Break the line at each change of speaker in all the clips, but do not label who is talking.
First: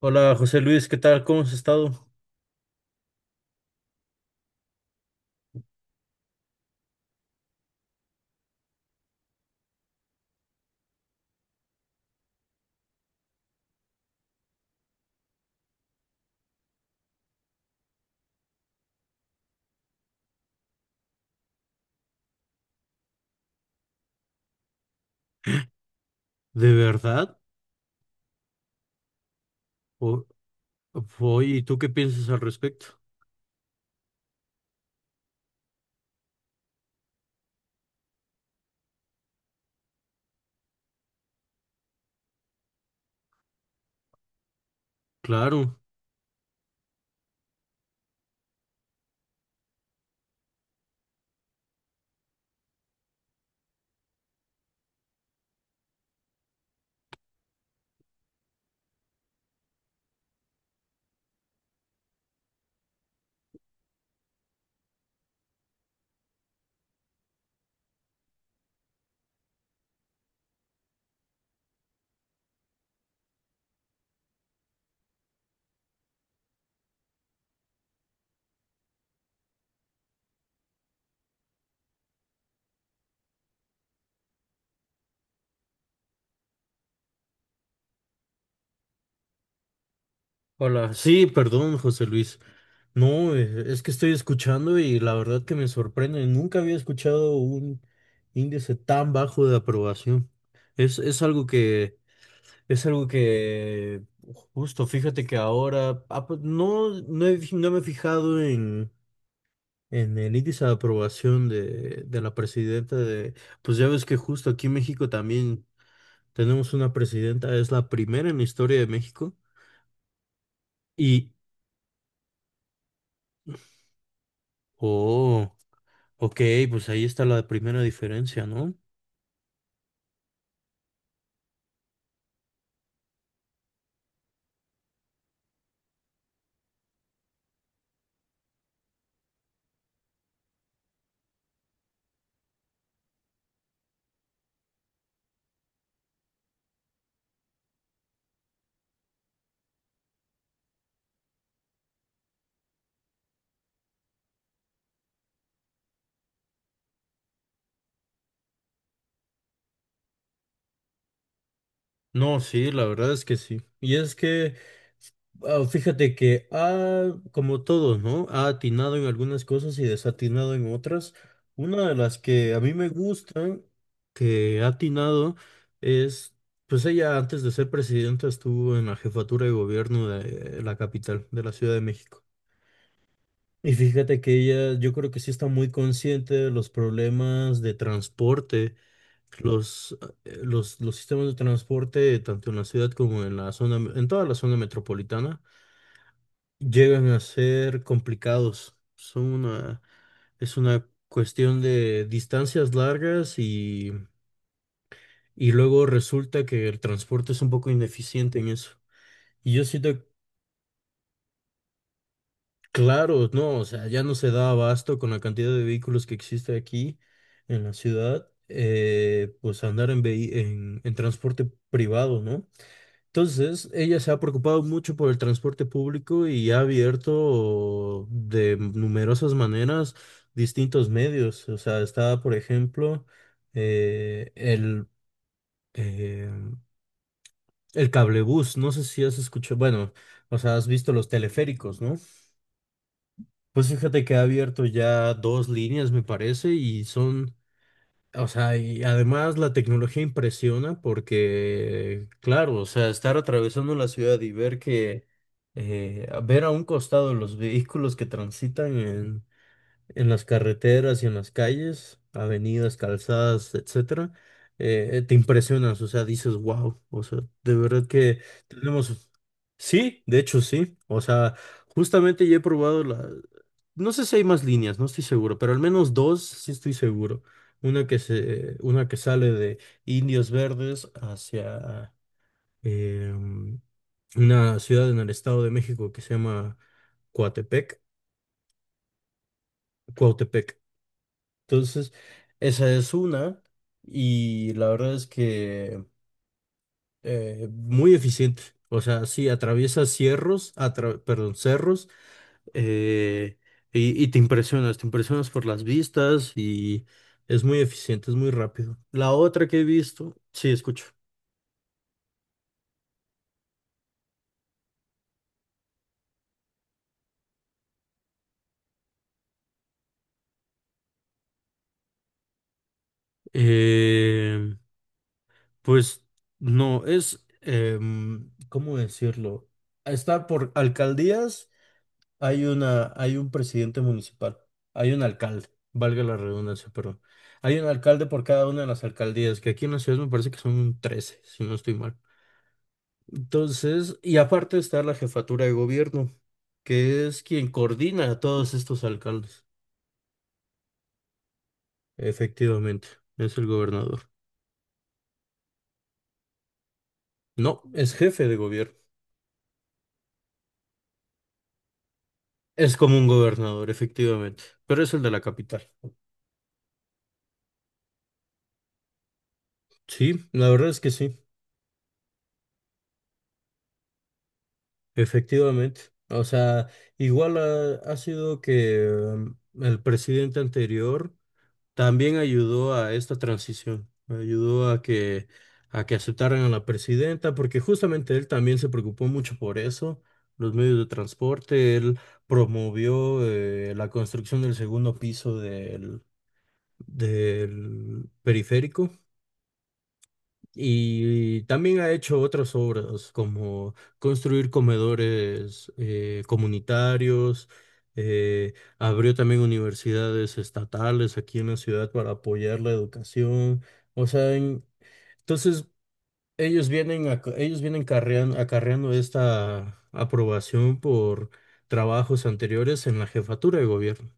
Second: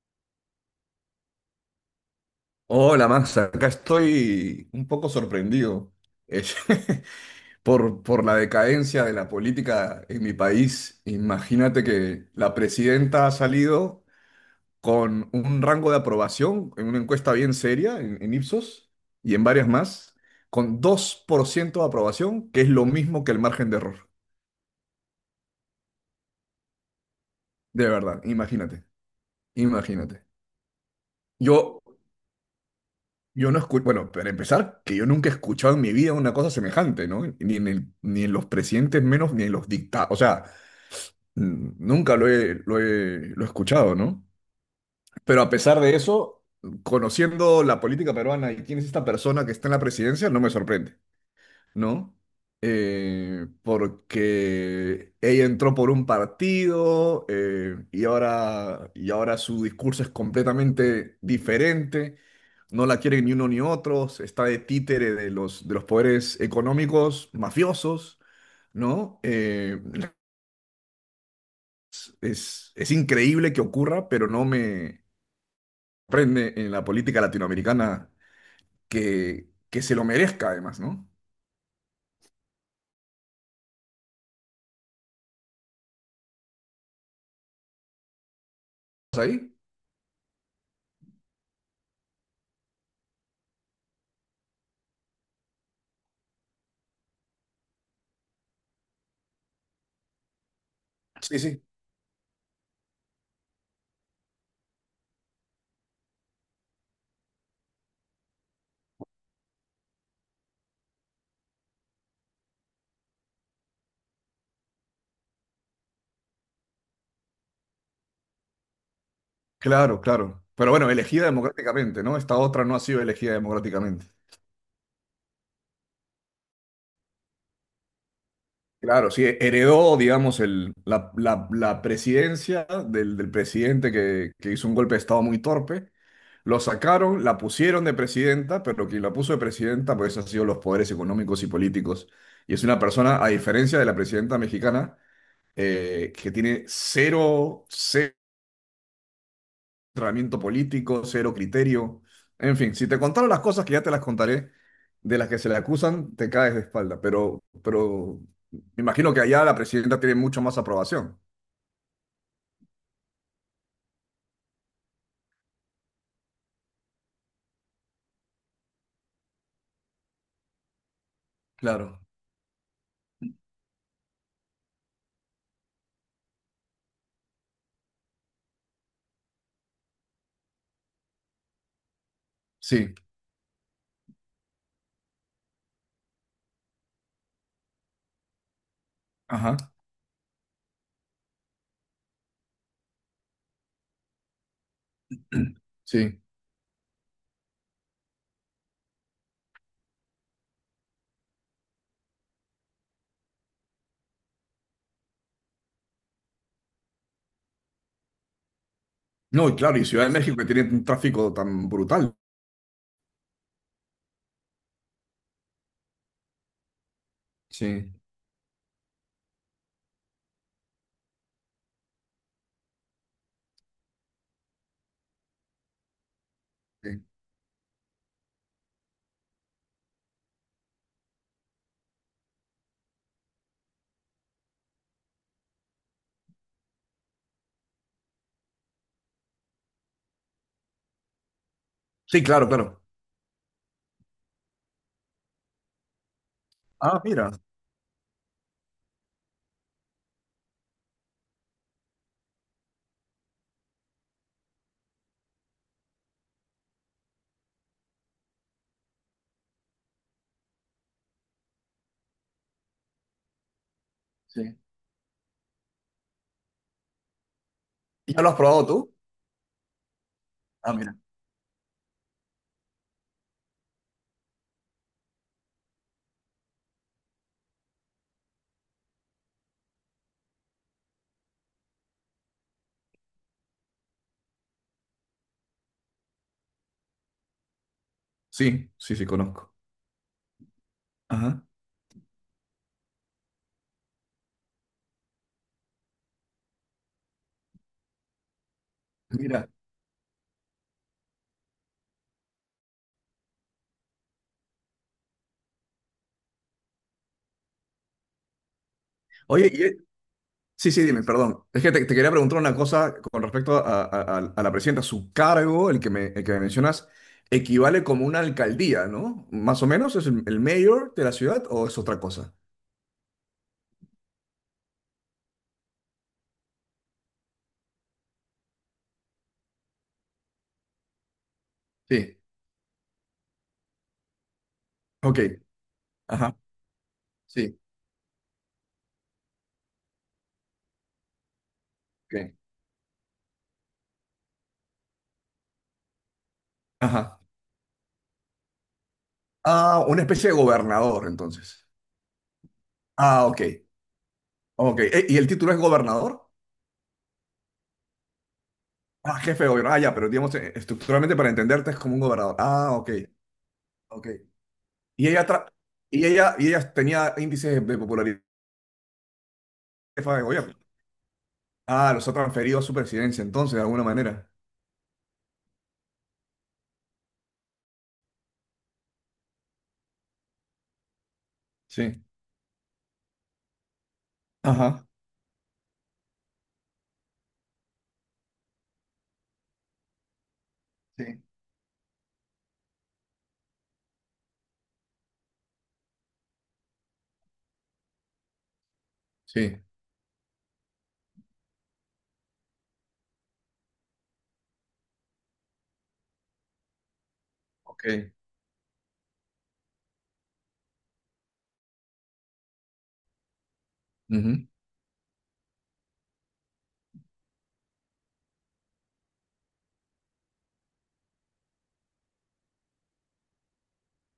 Hola José Luis, ¿qué tal? ¿Cómo has estado?
Hola, Max, acá estoy un poco sorprendido eh, por la decadencia de la política en mi país. Imagínate que la presidenta ha salido con un rango de aprobación en una encuesta bien seria en Ipsos y en varias más, con 2% de aprobación, que es lo mismo que el margen de error.
¿De verdad?
De verdad, imagínate, imagínate.
O- Oye, ¿y tú
Yo
qué piensas al respecto?
Yo no escucho, bueno, para empezar, que yo nunca he escuchado en mi vida una cosa semejante, ¿no? Ni en los presidentes menos, ni en los dictados. O sea, nunca lo he escuchado, ¿no? Pero a
Claro.
pesar de eso, conociendo la política peruana y quién es esta persona que está en la presidencia, no me sorprende, ¿no? Porque ella entró por un partido y ahora su discurso es completamente diferente. No la quieren ni uno ni otros, está de títere de los poderes económicos mafiosos, ¿no? Es increíble que ocurra, pero no me prende en la política latinoamericana que se lo merezca además, ¿no? ¿Estás ahí?
Hola, sí, perdón, José Luis. No, es que estoy escuchando y la verdad que me sorprende. Nunca había escuchado un índice tan bajo de aprobación. Es
Sí,
algo
sí.
que, es algo que, justo, fíjate que ahora, ah, pues, no, no me he fijado en el índice de aprobación de la presidenta de, pues ya ves que justo aquí en México también tenemos una presidenta, es la primera en la historia de México.
Claro, claro. Pero bueno, elegida
Y,
democráticamente, ¿no? Esta otra no ha sido elegida democráticamente.
oh, ok, pues ahí está la primera diferencia, ¿no?
Claro, sí, heredó, digamos, la presidencia del presidente que hizo un golpe de Estado muy torpe. Lo sacaron, la pusieron de presidenta, pero quien la puso de presidenta pues han sido los poderes económicos y políticos. Y es una persona, a diferencia de la presidenta mexicana, que tiene cero entrenamiento político, cero criterio. En fin, si te contaron las cosas, que ya te las contaré, de las que se le acusan, te caes de espalda. Pero me imagino que allá la presidenta tiene mucho más aprobación.
No, sí, la verdad es que sí. Y es que, ah, fíjate que ha, como todos, ¿no? Ha atinado en algunas cosas y desatinado en otras. Una de
Claro.
las que a mí me gusta que ha atinado es, pues ella antes de ser presidenta estuvo en la jefatura de gobierno de la capital, de la Ciudad de México.
Sí,
Y fíjate que ella, yo creo que sí está muy consciente de los problemas de transporte
ajá,
los, los sistemas de transporte, tanto en la ciudad como en la zona, en toda la zona metropolitana,
sí.
llegan a ser complicados. Son una, es una cuestión de distancias largas y luego resulta que el transporte es un poco ineficiente en eso.
No,
Y
y
yo
claro, y Ciudad
siento,
de México que tiene un tráfico tan brutal.
claro, no, o sea, ya no se da abasto con la cantidad de vehículos que existe aquí en la
Sí.
ciudad, pues andar en, en transporte privado, ¿no? Entonces, ella se ha preocupado mucho por el transporte público y ha
Sí.
abierto de numerosas maneras distintos medios. O sea, está, por ejemplo, eh, el, eh, el cablebús. No sé si has escuchado, bueno, o sea, has visto los teleféricos, ¿no?
Sí, claro, claro.
Pues fíjate que ha abierto ya dos líneas, me parece, y
Ah, mira.
son. O sea, y además la tecnología impresiona porque, claro, o sea, estar atravesando la ciudad y ver que, ver a un costado los vehículos que transitan en las carreteras y en las calles, avenidas, calzadas, etcétera,
Sí.
te impresionas, o sea, dices, wow, o sea, de verdad
¿Y
que
¿Ya lo has probado tú?
tenemos, sí, de hecho
Ah,
sí,
mira.
o sea, justamente ya he probado la, no sé si hay más líneas, no estoy seguro, pero al menos dos sí estoy seguro, una que sale de Indios Verdes hacia em, una ciudad en el Estado de México que se llama Coatepec,
Sí, sí, sí, conozco.
Cuautepec.
Ajá.
Entonces, esa es una y la verdad es que muy eficiente. O sea, sí,
Mira.
perdón, cerros, eh, y te impresionas por las vistas y es muy eficiente, es muy rápido. La otra
Oye.
que he visto, sí,
Sí, sí,
escucho.
dime, perdón. Es que te quería preguntar una cosa con respecto a la presidenta. Su cargo, el que me mencionas, equivale como una alcaldía, ¿no? Más o menos, ¿es el mayor de la ciudad o es otra cosa?
eh, pues no, es, ¿cómo decirlo? Está por alcaldías.
Sí,
Hay una, hay un presidente municipal, hay un
ok,
alcalde, valga la
ajá,
redundancia, pero
sí,
hay un alcalde por cada una de las alcaldías, que aquí en la ciudad me parece que son 13 si no estoy mal.
ok,
Entonces, y aparte está la jefatura de gobierno, que
ajá.
es quien coordina a todos estos alcaldes.
Ah, una especie de gobernador, entonces.
Efectivamente,
Ah,
es
ok,
el gobernador.
ok. ¿Y el título es gobernador?
No, es jefe de gobierno.
Ah, jefe de gobierno. Ah, ya, pero digamos, estructuralmente para entenderte es como un gobernador. Ah,
Es
ok,
como un gobernador,
ok.
efectivamente, pero es el
Y
de la
ella, tra-
capital.
y ella tenía índices de popularidad de
Sí,
jefa de
la
gobierno.
verdad es que sí.
Ah, los ha transferido a su presidencia, entonces, de alguna manera.
Efectivamente, o sea, igual ha, ha sido que el presidente anterior
Sí.
también ayudó a esta transición, ayudó
Ajá.
a que aceptaran a la presidenta, porque justamente él también se preocupó mucho por eso, los medios de
Sí.
transporte, él promovió la construcción del segundo piso del, del periférico
Sí.
y también ha hecho otras obras como construir comedores comunitarios,
Ok.
abrió también universidades estatales aquí en la ciudad para apoyar la educación. O sea,
Ujú.
entonces acarreando esta aprobación por trabajos anteriores en la jefatura de gobierno.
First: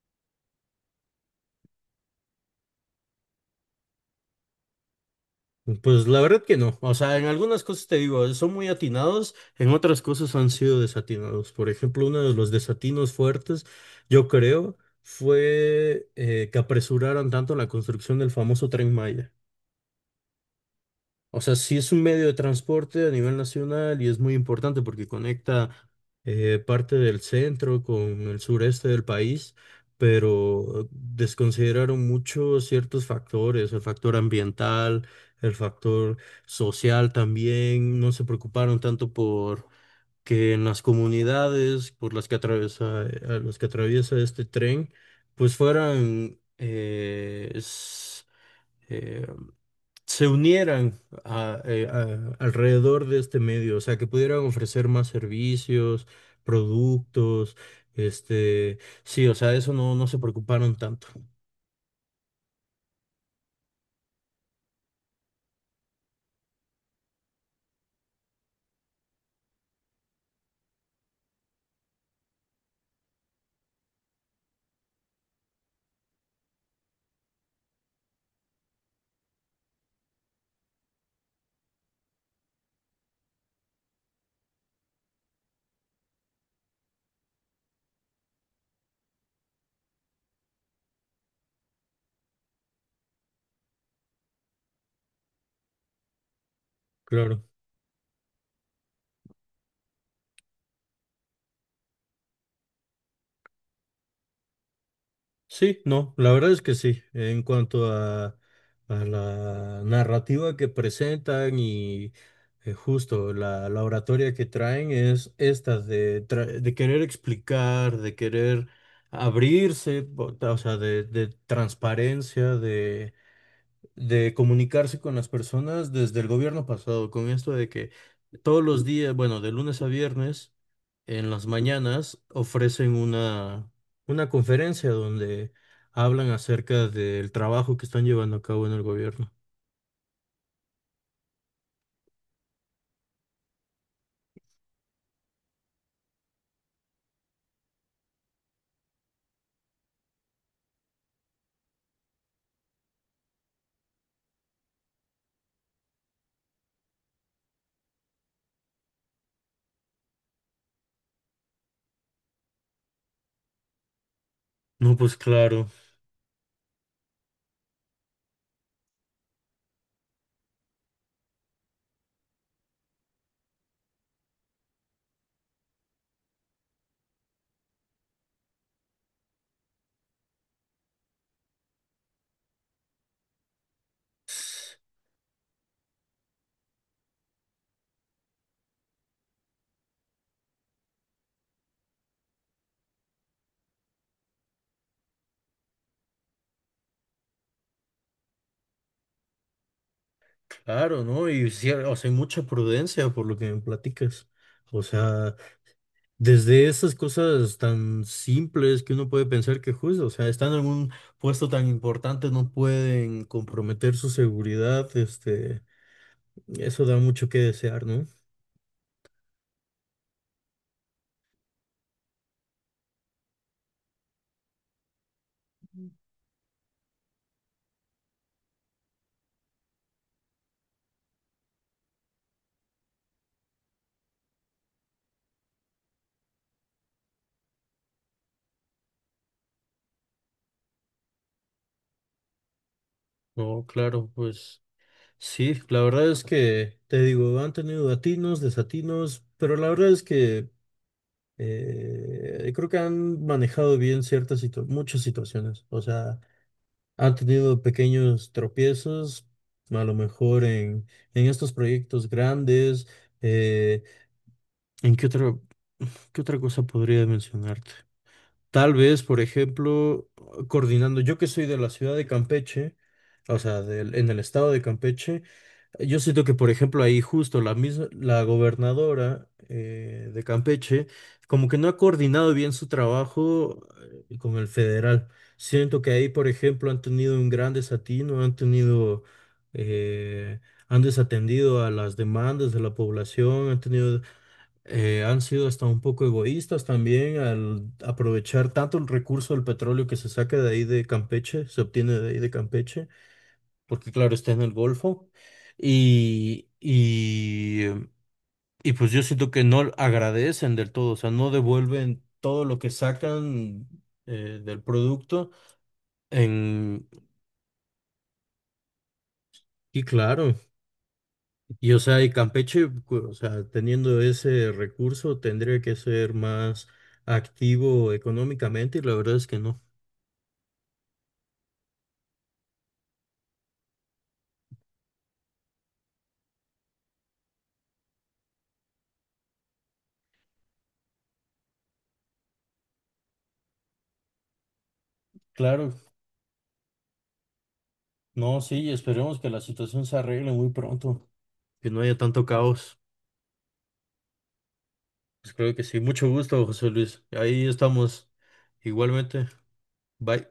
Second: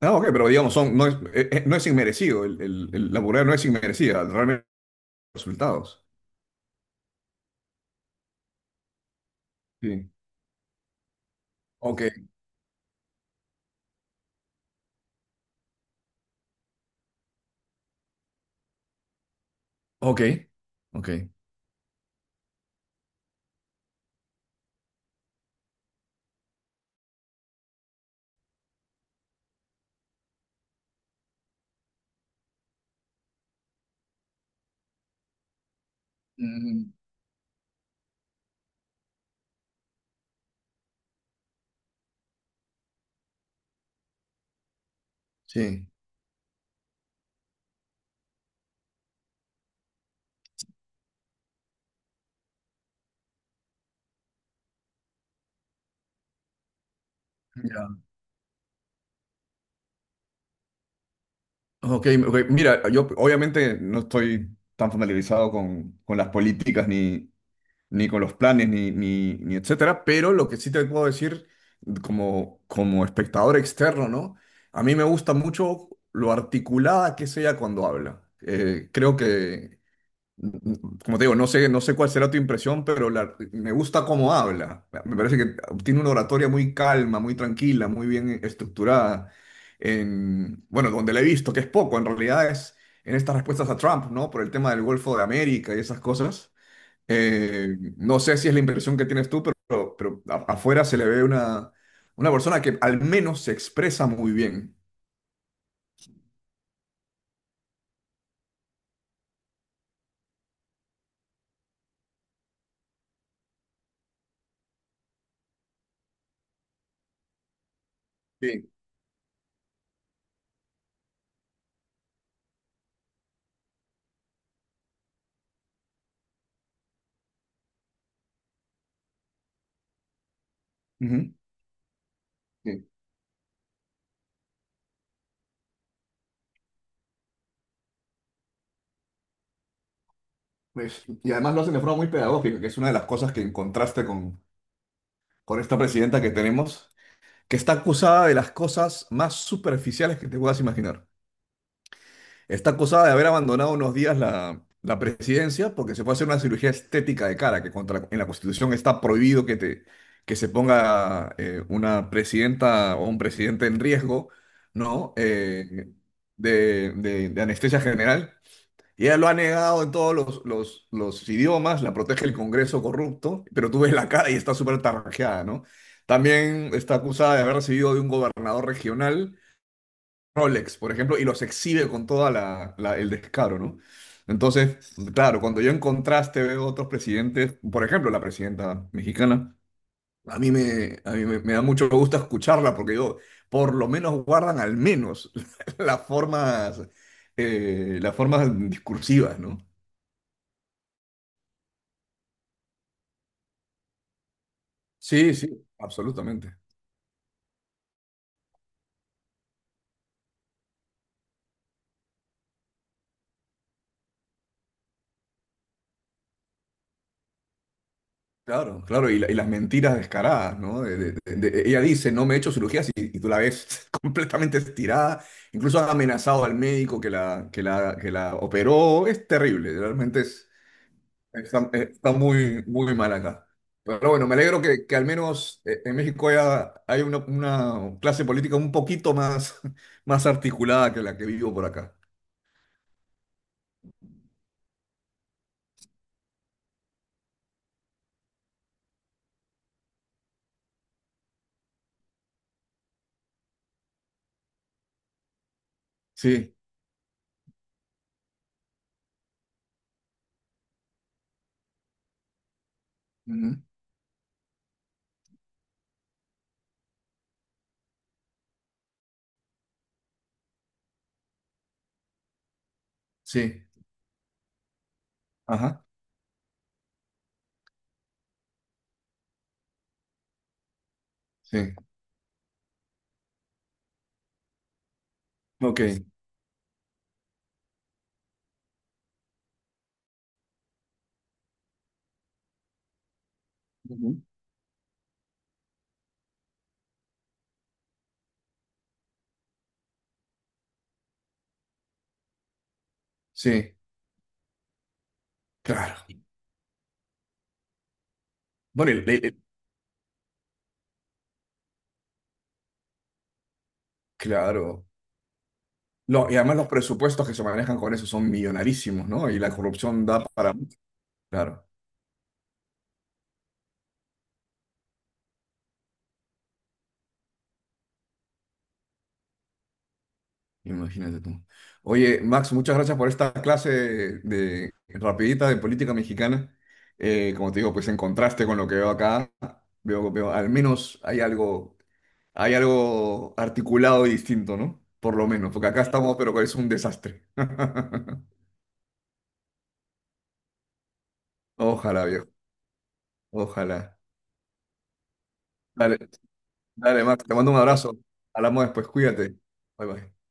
Ah, ok, pero digamos, son, no es, no es inmerecido. La burla no es inmerecida, realmente los resultados.
Pues la verdad que no. O sea, en algunas cosas te digo, son muy atinados, en otras
Sí.
cosas han sido desatinados. Por ejemplo,
Ok,
uno de los desatinos fuertes, yo creo, fue que apresuraron tanto la construcción del famoso Tren Maya.
ok, ok.
O sea, sí es un medio de transporte a nivel nacional y es muy importante porque conecta parte del centro con el sureste del país, pero desconsideraron mucho ciertos factores, el factor ambiental, el factor
Mm,
social también, no se preocuparon tanto por que en las comunidades por las que atraviesa, a las que atraviesa este tren, pues
sí.
fueran... eh, se unieran alrededor de este medio, o sea, que pudieran ofrecer más servicios, productos,
Ya.
este, sí, o sea, eso no, no se preocuparon tanto,
Ok, ok. Mira, yo obviamente no estoy tan familiarizado con las políticas ni, ni con los planes, ni etcétera, pero lo que sí te puedo decir como espectador externo, ¿no? A mí me gusta mucho lo articulada que es ella cuando habla. Creo que, mm, como te digo, no sé, no sé cuál será tu impresión, pero me gusta cómo habla. Me parece que tiene una oratoria muy calma, muy tranquila, muy bien estructurada. En, bueno, donde la he visto, que es poco, en realidad es en estas respuestas a Trump, ¿no? Por el tema del Golfo de América y esas cosas.
claro.
No sé si es la impresión que tienes tú, pero afuera se le ve una persona que al menos se expresa muy bien.
Sí, no, la verdad es que sí, en cuanto a la narrativa que presentan y justo la, la oratoria que traen es esta de, de querer explicar, de querer
Sí,
abrirse, o sea, de transparencia, de comunicarse con las personas desde el gobierno pasado, con esto de que todos los días, bueno, de lunes a viernes, en
ujú,
las mañanas
sí.
ofrecen una conferencia donde hablan acerca del trabajo que están llevando a cabo en el gobierno.
Pues, y además lo hacen de forma muy pedagógica, que es una de las cosas que en contraste con esta presidenta que tenemos, que está acusada de las cosas más superficiales que te puedas imaginar. Está acusada de haber abandonado unos días la presidencia porque se fue a hacer una cirugía estética de cara, que contra, en la Constitución está prohibido que, te, que se ponga una presidenta o un presidente en riesgo,
No,
¿no?
pues claro,
De anestesia general. Y ella lo ha negado en todos los idiomas, la protege el Congreso corrupto, pero tú ves la cara y está súper tarrajeada, ¿no? También está acusada de haber recibido de un gobernador regional Rolex, por ejemplo, y los exhibe con toda el descaro, ¿no? Entonces, claro, cuando yo en contraste veo otros presidentes, por ejemplo, la presidenta mexicana, a mí me me da mucho gusto escucharla porque yo, por lo menos, guardan al menos las formas, las formas discursivas, ¿no?
claro, ¿no? Y sí, o sea, hay mucha prudencia por lo que me platicas. O
Sí,
sea...
sí, absolutamente.
desde esas cosas tan simples que uno puede pensar que justo, o sea, estando en un puesto tan importante no pueden comprometer su seguridad, este, eso da mucho que desear, ¿no?
Claro, claro, y las mentiras descaradas, ¿no? Ella dice, no me he hecho cirugías, y tú la ves completamente estirada, incluso ha amenazado al médico que la operó, es terrible, realmente es, está, está muy, muy mal acá. Pero bueno, me alegro que al menos en México hay una clase política un poquito más, más articulada que la que vivo por acá.
No, claro, pues sí, la verdad es que, te digo, han tenido atinos, desatinos, pero la verdad es que creo que han manejado bien muchas situaciones, o sea...
Sí,
ha tenido pequeños tropiezos, a lo mejor en estos proyectos grandes.
ujú.
eh, ¿En qué otra cosa podría mencionarte? Tal vez, por ejemplo, coordinando, yo que soy de la ciudad de Campeche, o sea,
Sí,
en el estado de Campeche,
ajá,
yo siento que, por ejemplo, ahí justo la misma, la gobernadora de Campeche, como que no
sí,
ha coordinado bien su trabajo con el federal.
ok,
Siento que ahí, por ejemplo, han tenido un gran desatino, han tenido, eh, han desatendido a las demandas de la población, han tenido,
ujú.
han sido hasta un poco egoístas también al aprovechar tanto el recurso del petróleo que se saca de ahí de Campeche, se obtiene de ahí de Campeche
Sí,
porque claro, está en el Golfo
claro.
y, y pues
Bueno,
yo siento que no agradecen del todo, o sea, no devuelven todo lo que sacan del
Claro.
producto
No, y además los
en...
presupuestos que se manejan con eso son millonarísimos, ¿no? Y la
Y
corrupción da
claro,
para... Claro,
y o sea, y Campeche, o sea, teniendo ese recurso tendría que ser más activo económicamente y la verdad es que no.
imagínate tú. Oye, Max, muchas gracias por esta clase de rapidita de política mexicana. Como te digo, pues en contraste con lo que veo acá, veo, al menos hay algo articulado y distinto, ¿no? Por lo menos, porque
Claro,
acá estamos, pero es un desastre.
no, sí, esperemos que la situación se arregle muy pronto, que no haya
Ojalá,
tanto
viejo,
caos.
ojalá.
Pues creo que sí.
Dale,
Mucho gusto, José Luis.
dale, Max, te
Ahí
mando un abrazo.
estamos.
Hablamos después,
Igualmente.
cuídate. Bye, bye.
Bye.